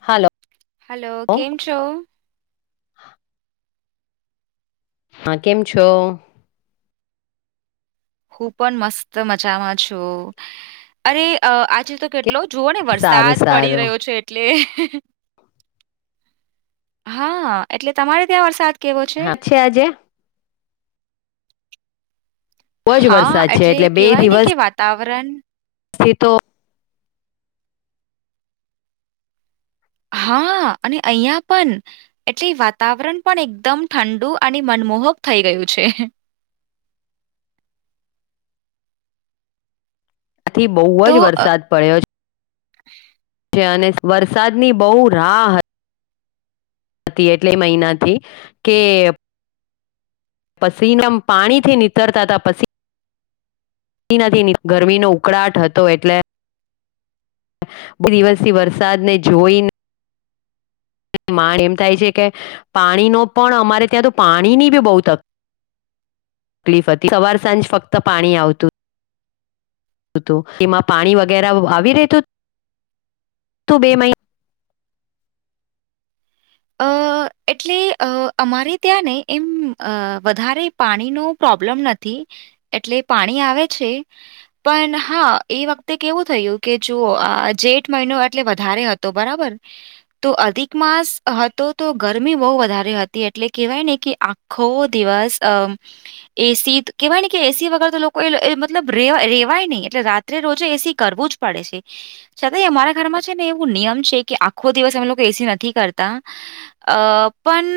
હાલો hello કેમ છો હા કેમ છો હું પણ મસ્ત મજામાં છું અરે આજે તો કેટ કે એટલો જુઓને સારું વરસાદ પડી સારું રહ્યો છે એટલે હા એટલે તમારે ત્યાં વરસાદ હા છે હજે બહુ જ હા વરસાદ છે એટલે કેહેવાય ને કે વાતાવરણ સે તો હા અને અહિયાં પન એટલે વાતાવરણ પણ એકદમ ઠંડુ અને મન મોહક થઈ ગયું છે [inaudible] આથી બઉ તો જ અ વરસાદ પડ્યો. [unintelligible] અને વરસાદની બઉ રાહ હતી. હતી એટલે મહિનાથી કે પસીના મ પાણીથી નીતરતા હતા પસી [unintelligible] નથી ગરમીનો ઉકળાટ હતો એટલે બે દિવસથી વરસાદને જોઈને માણ એમ થાય છે કે પાણી નો પણ અમારે ત્યાં તો પાણી ની બી બહુ તક કલીફ હતી સવાર સાંજ ફક્ત પાણી આવતું. તો એમાં પાણી વગેરા આવી રહેતું? તું બે મહી અ [inaudible] એટલે અ અમારે ત્યાં ને એમ અ વધારે પાણીનો પ્રોબ્લેમ નથી. એટલે પાણી આવે છે પણ હા એ વખતે કેવું થયું કે જો. અ જેઠ મહિનો એટલે વધારે હતો બરાબર! તો અધિક માસ હતો તો ગરમી બહુ વધારે હતી એટલે કેહેવાય ને કે આખો દિવસ અમ એસી ત કેહેવાય કે એસી વગર તો લોકોએ એ મતલબ રેવારેવાય ની એટલે રાત્રે રોજે એસી કરવો. [unintelligible] પડે છે. છતાંય અમારા ઘરમાં છે ને એવું નિયમ છે કે આખો દિવસ અમે લોકો એસી નથી કરતા. [unintelligible] અ પણ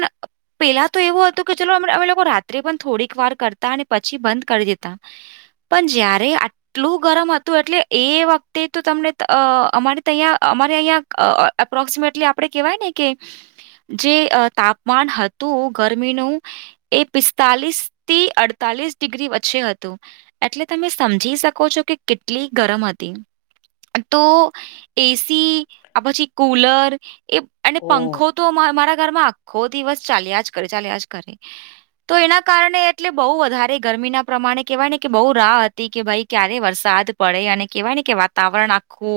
પેલા તો એવું હતું કે ચલો [unintelligible] અમે લોકો રાત્રે પણ થોડીક વાર કરતા ને પછી બંધ કરી દેતા. પણ જયારે આટલું ગરમ હતું એટલે એ વખતે તો તમને અ અમારે તહીંયા અમારે અહીંયા અ અપ્રોક્સિમેટલી આપડે કેવાય ને કે જે અ તાપમાન હતું ગરમીનું એ પિસ્તાલીસ તી અડતા લીસ ડિગ્રી વચ્ચે હતું એટલે તમે સમજી શકો છો કે કેટલી ગરમ હતી. તો એસી આપછી કુલર એ અને ઓ. પંખો તો માં મારા ઘરમાં આખો દિવસ ચાલ્યા જ કરે, ચાલ્યા જ કરે તો એના કારણે એટલે બહુ વધારે ગર મીના પ્રમાણે કહેવાય ને કે બહુ રાહ હતી કે ભાઈ ક્યારે વરસાદ પડે અને કહેવાય ને કે વાતાવરણ આખું ખુ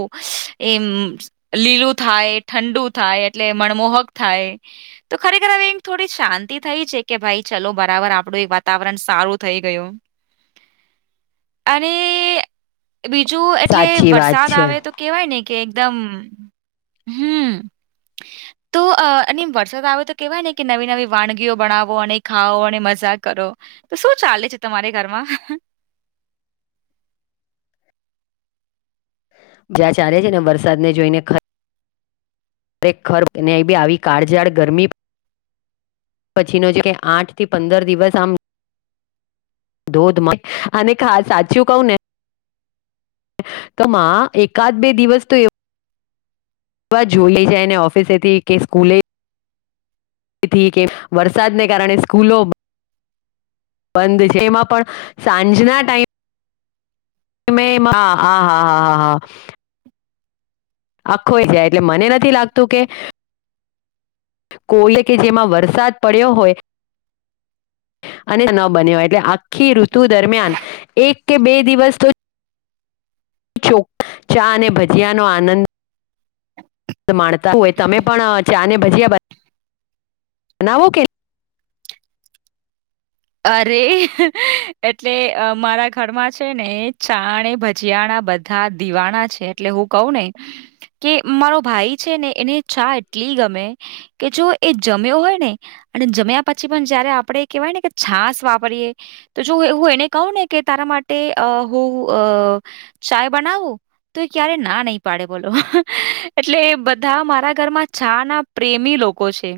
એમ લીલું થાય ઠંડુ થાય. ટલે મણમોહક થાય તો ખરેખર હવે થોડી શાંતિ થઈ છે કે ભાઈ ચલો બરાબર આપડું [unintelligible] વાતાવરણ સારું થઈ ગયું. [inaudible] અને બીજું એટલે સાચી વાત વરસાદ છે આવે તો કેવાય ને કે એકદમ હમ્મ. [inaudible] તો અ અને વરસાદ આવે તો કેહેવાય ને કે નવી નવી વાણગીઓ બણાવો અને ખાાઓ અણે મઝા કરો. તો શું ચાલે છે તમારે ઘરમાં. [inaudible] જ્યાં ચારે છેને બરસાદ ને જોઈને ખ ખરે ખર એનેય બી આવી કાળઝાળ ગરમી પછીનો જે કે આઠથી પંદર દિવસ આમ ધોધમાં આને [inaudible] સાચું કઉ ને તો માં એકાદ બે દિવસ તો એવ એવા જોઈ લઈ જાયને ઓફિસે થી કે સ્કૂલે થી કે વરસાદને કારણે સ્કૂલો બંધ છે એમાં પણ સાંજના ટાઈમ તમે એમાં હા હા હા હા હા હા. આખોય જાય એટલે મને નથી લાગતું કે કોયલે કે જેમાં વરસાદ પડ્યો હોય અને ન બન્યો હોય એટલે આખી ઋતુ દરમિયાન એક કે બે દિવસ તો. ચોખ ચા અને ભજીયાનો આનંદ માણતા હોય તમે પણ ચા ને ભજીયા બનાવો કે. અરે એટલે મારા ઘરમાં છે ને ચાણે ભજીયાણા બધા દિવાણા છે એટલે હું કહું ને કે મારો ભાઈ છે ને એને ચા એટલી ગમે કે જો એ જમ્યો હોય ને અને જમ્યા પછી પણ જયારે આપડે એ કેહેવાય ને કે છાસ વાપરીએ તો જો હું એને કહું ને કે તારા માટે હું અ ચાય બનાવું. તો એ ક્યારે ના નહી પાડે બોલો એટલે બધા મારા ઘરમાં ચા ના પ્રેમી લોકો છે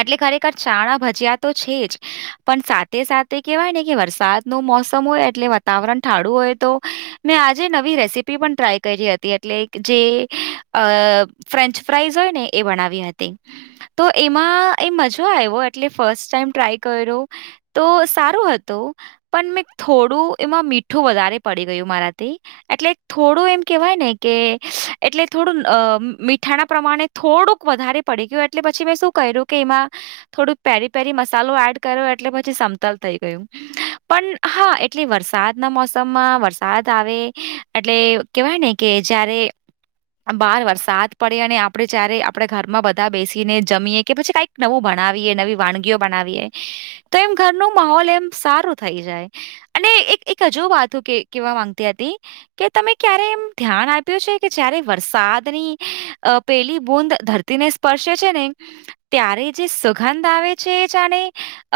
એટલે ખરેખર ચા ના ભજીયા તો છે જ. પણ સાથે સાથે કેવાય ને કે વરસાદ નું મોસમ હોય એટલે વાતાવરણ ઠાળું હોય તો મે આજે નવી રેસીપી પણ ટ્રાય કરી હતી એટલે જે આ ફ્રેન્ચ ફ્રાઈઝ હોય ને એ બનાવી હતી તો એમાં એ મજ આવ્યો એટલે ફસ્ટ ટાઈમ ટ્રાય કર્યો. તો સારું હતું પણ મેં થોડું એમાં મીઠું વધારે પડી ગયું મારા તે એટલે થોડું એમ કેવાય કે એટલે થોડું મીઠા પ્રમાણે થો થોડુંક વધારે પડી ગયું એટલે પછી મેં શું કર્યું કે એમાં થોડુંક પેરી પેરી મસાલો એડ કર્યો એટલે પછી સમતાલ થઈ ગયું. પણ હા એટલે વરસાદના મોસમમાં વરસાદ આવે એટલે કેહેવાય ને કે એ જ્યારે બાર વરસાદ પડે અને આપડે જયારે આપણે ઘરમાં બધા બેસીને જમીએ કે પછી કાઈક નવું બા બનાવી એ નવી વાનગીઓ બનાવીએ. તો એમ ઘર નું માહોલ એમ સારો થઈ જાય અને એક એક હજુ વાતો કેવા માંગતી હતી. કે તમે ક્યારે એમ ધ્યાન આપ્યું છે કે જયારે વરસાદની પેલી બુંદ ધરતીને સ્પર્શ છે ને ત્યારે જે સુગંધ આવે છે જાણે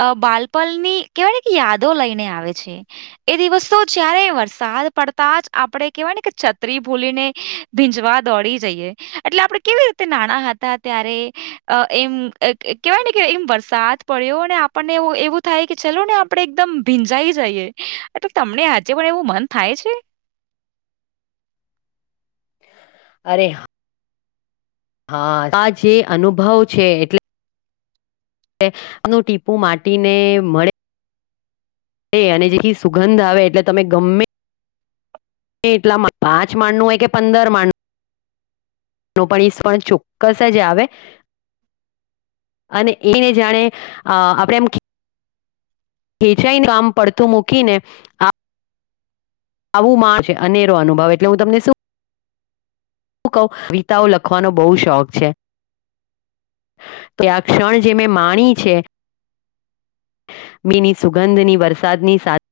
અ બાલપલ ની કેહેવાય કે યાદો લઈને આવે છે એ દિવસ તો જયારે વરસાદ પડતા જ આપડે કેહેવાય ને કે છત્રી ભૂલીને ભીંજવા દોડી જઈએ એટલે આપડે કેવી તે નાના હતા ત્યારે આ એમ કે કેવાય ને એમ વરસાદ પડ્યો ને પણ એવું એવું થાય કે ચાલું ને આપડે એકદમ ભીંજાઈ જઈએ એટલે તમને હાજે પણ એવું મન થાય પણ છે. અરે હા આ જે અનુભવ છે એટલે નું ટીપું માટીને મળે. અને જેથી સુગંધ આવે એટલે તમે ગમે એટલા પાંચ માણનું હોય કે પંદર માણનું પણ ઈસ પણ ચોક્કસ જ આવે. અને એને જાણે અ આપણેે એમ ખેંચાઈનું કામ પડતું મૂકીને આ આવું મા છે અનેરો અનુભવ એટલે હું તમને શું હું કહું કવિતાઓ લખવાનો બહુ શોખ છે. તે આ ક્ષણ જે મેં માણી છે. મીની સુગંધની વરસાદની સાથે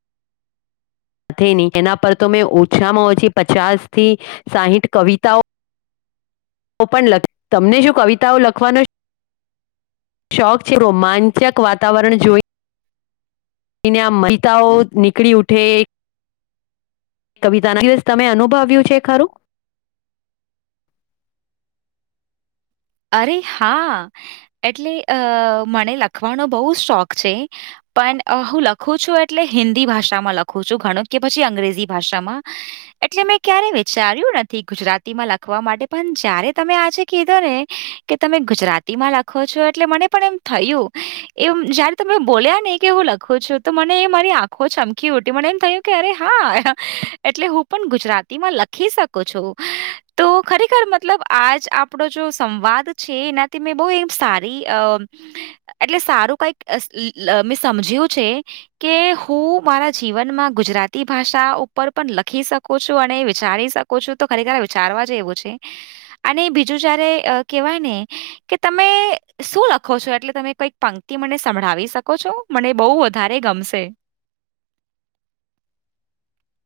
સાથે નહીં એના પર તો મેં ઓછામાં ઓછી પચાસ થી સાહીઠ કવિતાઓ તો પણ લખી તમને શું કવિતાઓ લખવાનો છે શોખ છે રોમાંચક વાતાવરણ જોઈ અના મિતાઓ નીકળી ઉઠે. કવિતાનો દિવસ તમે અનુભવ્યું છે ખરું? [inaudible] અરે હા એટલે અ મને લખવાનો બહુ શોખ છે. પણ હું લખું છું એટલે હિન્દી ભાષામાં લખું છું ઘણું કે પછી અંગ્રેજી ભાષામાં. એટલે મેં ક્યારે વિચાર્યું નથી ગુજરાતી માં લખવા માટે પણ જયારે તમે આજે કીધો ને કે તમે ગુજરાતીમાં લખો છો એટલે મને પણ એમ થયું એમ જયારે તમે બોલ્યા ને ને કેવુ લખું છું તો મને મારી આંખો ચમકી ઉઠી મને એમ થયું કે અરે હા એટલે હું પણ ગુજરાતીમાં લખી શકો છો તો ખરેખર મતલબ આજ આપડો જો સંવાદ છે એનાથી મેં બહું સારી અ એટલે સારું કઈક અ તમે સમજ્યો છે કે હું મારા જીવનમાં ગુજરાતી ભાષા ઉપર પણ લખી શકો છો અને વિચારી શકો છો તો ખરેખર વિચારવા જ એવું છે, અને બીજું જાયારે અ કહેવાય ને કે તમે શું લખો છો એટલે તમે કોઈક પંક્તિ મને સંભળાવી શકો છો? તો મને બહું વધારે ગમશે. [inaudible]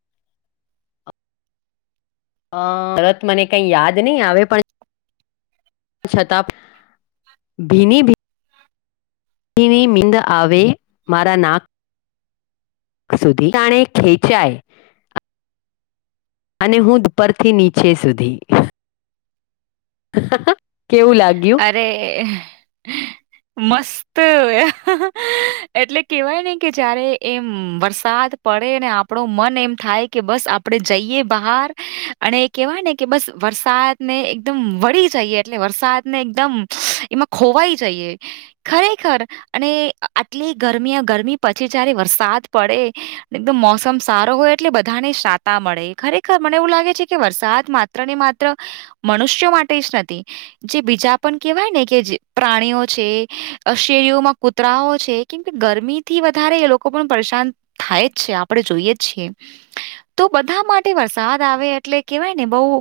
અ તરત મને કઈ યાદ નહી આવે પણ છતાં ભીની ભીની મિંદ આવે મારા નાક સુધી જાણે ખેંચાય અને હું ઉપરથી નીચે સુધી. કેવું લાગ્યું? અરે. મસ્ત એટલે કેવાય ને કે જયારે એમ વરસાદ પડે ને આપણો મન એમ થાય કે બસ આપડે જઈએ બહાર અને કેવાય ને કે બસ વરસાદને એકદમ વળી જઈએ એટલે વરસાદ ને એકદમ એમાં ખોવાય જઈએ ખરેખર અને આટલી ગરમી ગરમી પછી જયારે વરસાદ પડે એકદમ મોસમ સારો હોય એટલે બધાને સાતા મળે. ખરેખર મને એવું લાગે છે, કે વરસાદ માત્ર ને માત્ર મનુષ્યો માટે જ નથી જે બીજા પણ કેહેવાય ને કે જે પ્રાણીઓ છે. અ શેરીઓમાં કૂતરાઓ છે કેમ કે ગરમી થી વધારે એ લોકો પણ પરેશાન થાય જ છે, આપણે જોઈએ છીએ તો બધા માટે વરસાદ આવે એટલે કેવાય ને બહું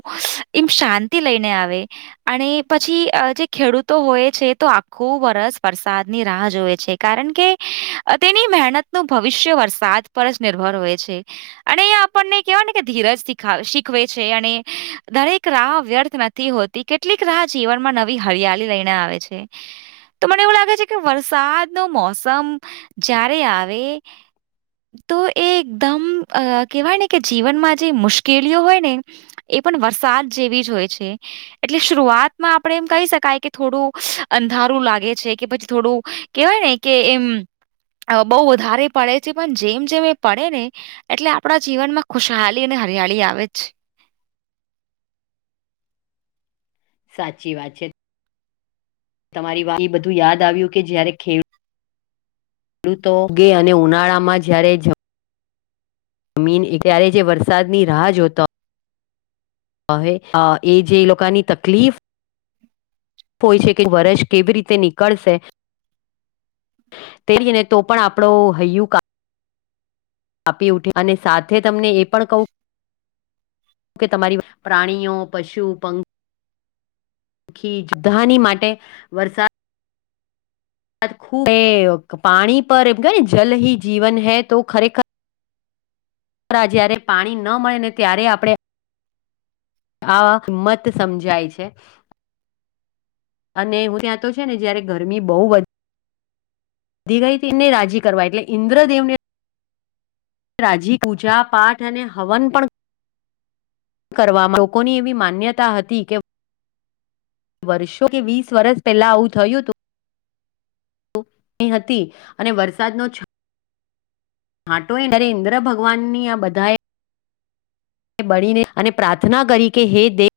એમ શાંતિ લઈને આવે અને પછી જે ખેડૂતો હોય છે, તો આખું વરસ વરસાદની રાહ જોએ છે કારણ કે અ તેની મહેનત નું ભવિષ્ય વરસાદ પર જ નિર્ભર હોય છે અને આપણને કેવાને ધીરજ થી ખાતા શીખવે છે અને દરેક રાહ વ્યર્થ નથી હોતી કેટલીક રાહ જીવન માં નવી હરિયાળી લઈને આવે છે. તો મને એવું લાગે છે કે વરસાદ નો મોસમ જ્યારે આવે તો એ એકદમ કહેવાય ને કે જીવનમાં જે મુશ્કેલીઓ હોય ને એ એ પણ વરસાદ જેવી જ હોય છે એટલે શરૂઆત માં આપડે એમ કહી શકાય કે થોડું અંધારું લાગે છે કે પછી થોડું કેવાય ને કે એમ બહુ વધારે પડે છે પણ જેમ જેમ એ પડે ને એટલે આપણા જીવનમાં ખુશહાલી અને હરિયાળી આવે જ સાચી વાત છે તમારી વાત એ બધું યાદ આવ્યું કે જ્યારે ખેડૂત ખેડૂતો ઉગે અને ઉનાળામાં જ્યારે જ જમીન ત્યારે જે વરસાદની રાહ જોતો હોય એ જે લોકોની તકલીફ હોય છે કે વર્ષ કેવી રીતે નીકળશે તેરીને તો પણ આપણો હૈયું કામ કાપી ઉઠે અને સાથે તમને એ પણ કહું જો કે તમારી પ્રાણીઓ પશુ પંખી પાંખી બધાની માટે વરસાદ ખૂબ પાણી પર એમ કેને જલ હિ જીવન હૈ તો ખરેખર રા જ્યારે પાણી ન મળે ને ત્યારે આપણે તો કિંમત સમજાય છે અને હું ત્યાં તો છે ને જયારે ગરમી બહુ વધી ગઈ તને રાજી કરવા એટલે ઇન્દ્રદેવને રાજી પૂજા પાઠ અને હવન પણ કરવામાં લોકોની એવી માન્યતા હતી કે વર્ષો કે વીસ વર્ષ પહેલા આવું થયું હતું. હતી અને વરસાદનો ઘાંટોય અરે ઇન્દ્ર ભગવાનની આ બધાએ બળને અને પ્રાર્થના કરી કે હે દે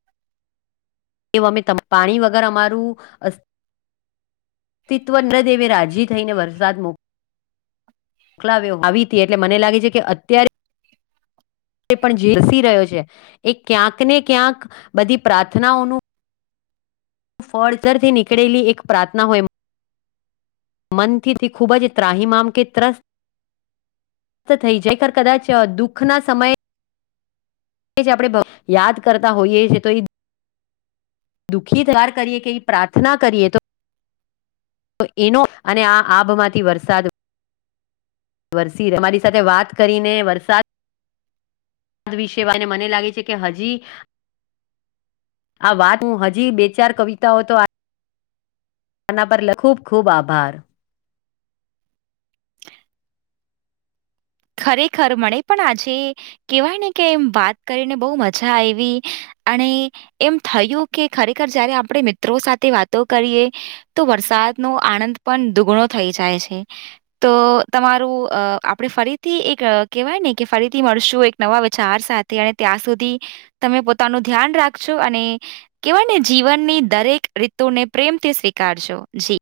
એ અમે પાણી વગર અમારું તિત્વન્દરદેવે રાજી થઈને વરસાદ મોક્યો ખલાવે આવી હતી એટલે મને લાગે છે કે અત્યારે એ પણ જીલસી રહ્યો છે એ ક્યાંક ને ક્યાંક બધી પ્રાર્થનાઓનું ફળતરથી નીકળેલી એક પ્રાર્થના હોય મનથી તે ખૂબ જ ત્રાહીમામ કે ત્રસ્ત ત થઈ જખર કદાચ દુઃખના સમયે છે આપણે યાદ કરતા હોઈએ છીએ તો એ દુઃખી દાર કરીએ કે પ્રાર્થના કરીએ તો તો એનો અને આ આભમાંથી વરસાદ વરસીર અમારી સાથે વાત કરીને વરસાદ આદ વિષવાય અને મને લાગે છે કે હજી આ વાત હું હજી બે ચાર કવિતાઓ તો આના પર લખૂબ ખૂબ આભાર ખરેખર મને પણ આજે કેહેવાય ને કે એમ વાત કરીને બહુ મજા આયવી અને એમ થયું કે ખરેખર જયારે આપણે મિત્રો સાથે વાતો કરીએ તો વરસાદ નો આનંદ પણ દુગણો થઈ જાય છે તો તમારું આપ ફરી થી એક કેહેવાય ને કે ફરીથી મળશું એક નવા વિચાર સાથે અને ત્યાં સુધી તમે પોતાનું ધ્યાન રાખજો અને કેવાય ને જીવનની દરેક રીતુને પ્રેમથી સ્વીકારજો જી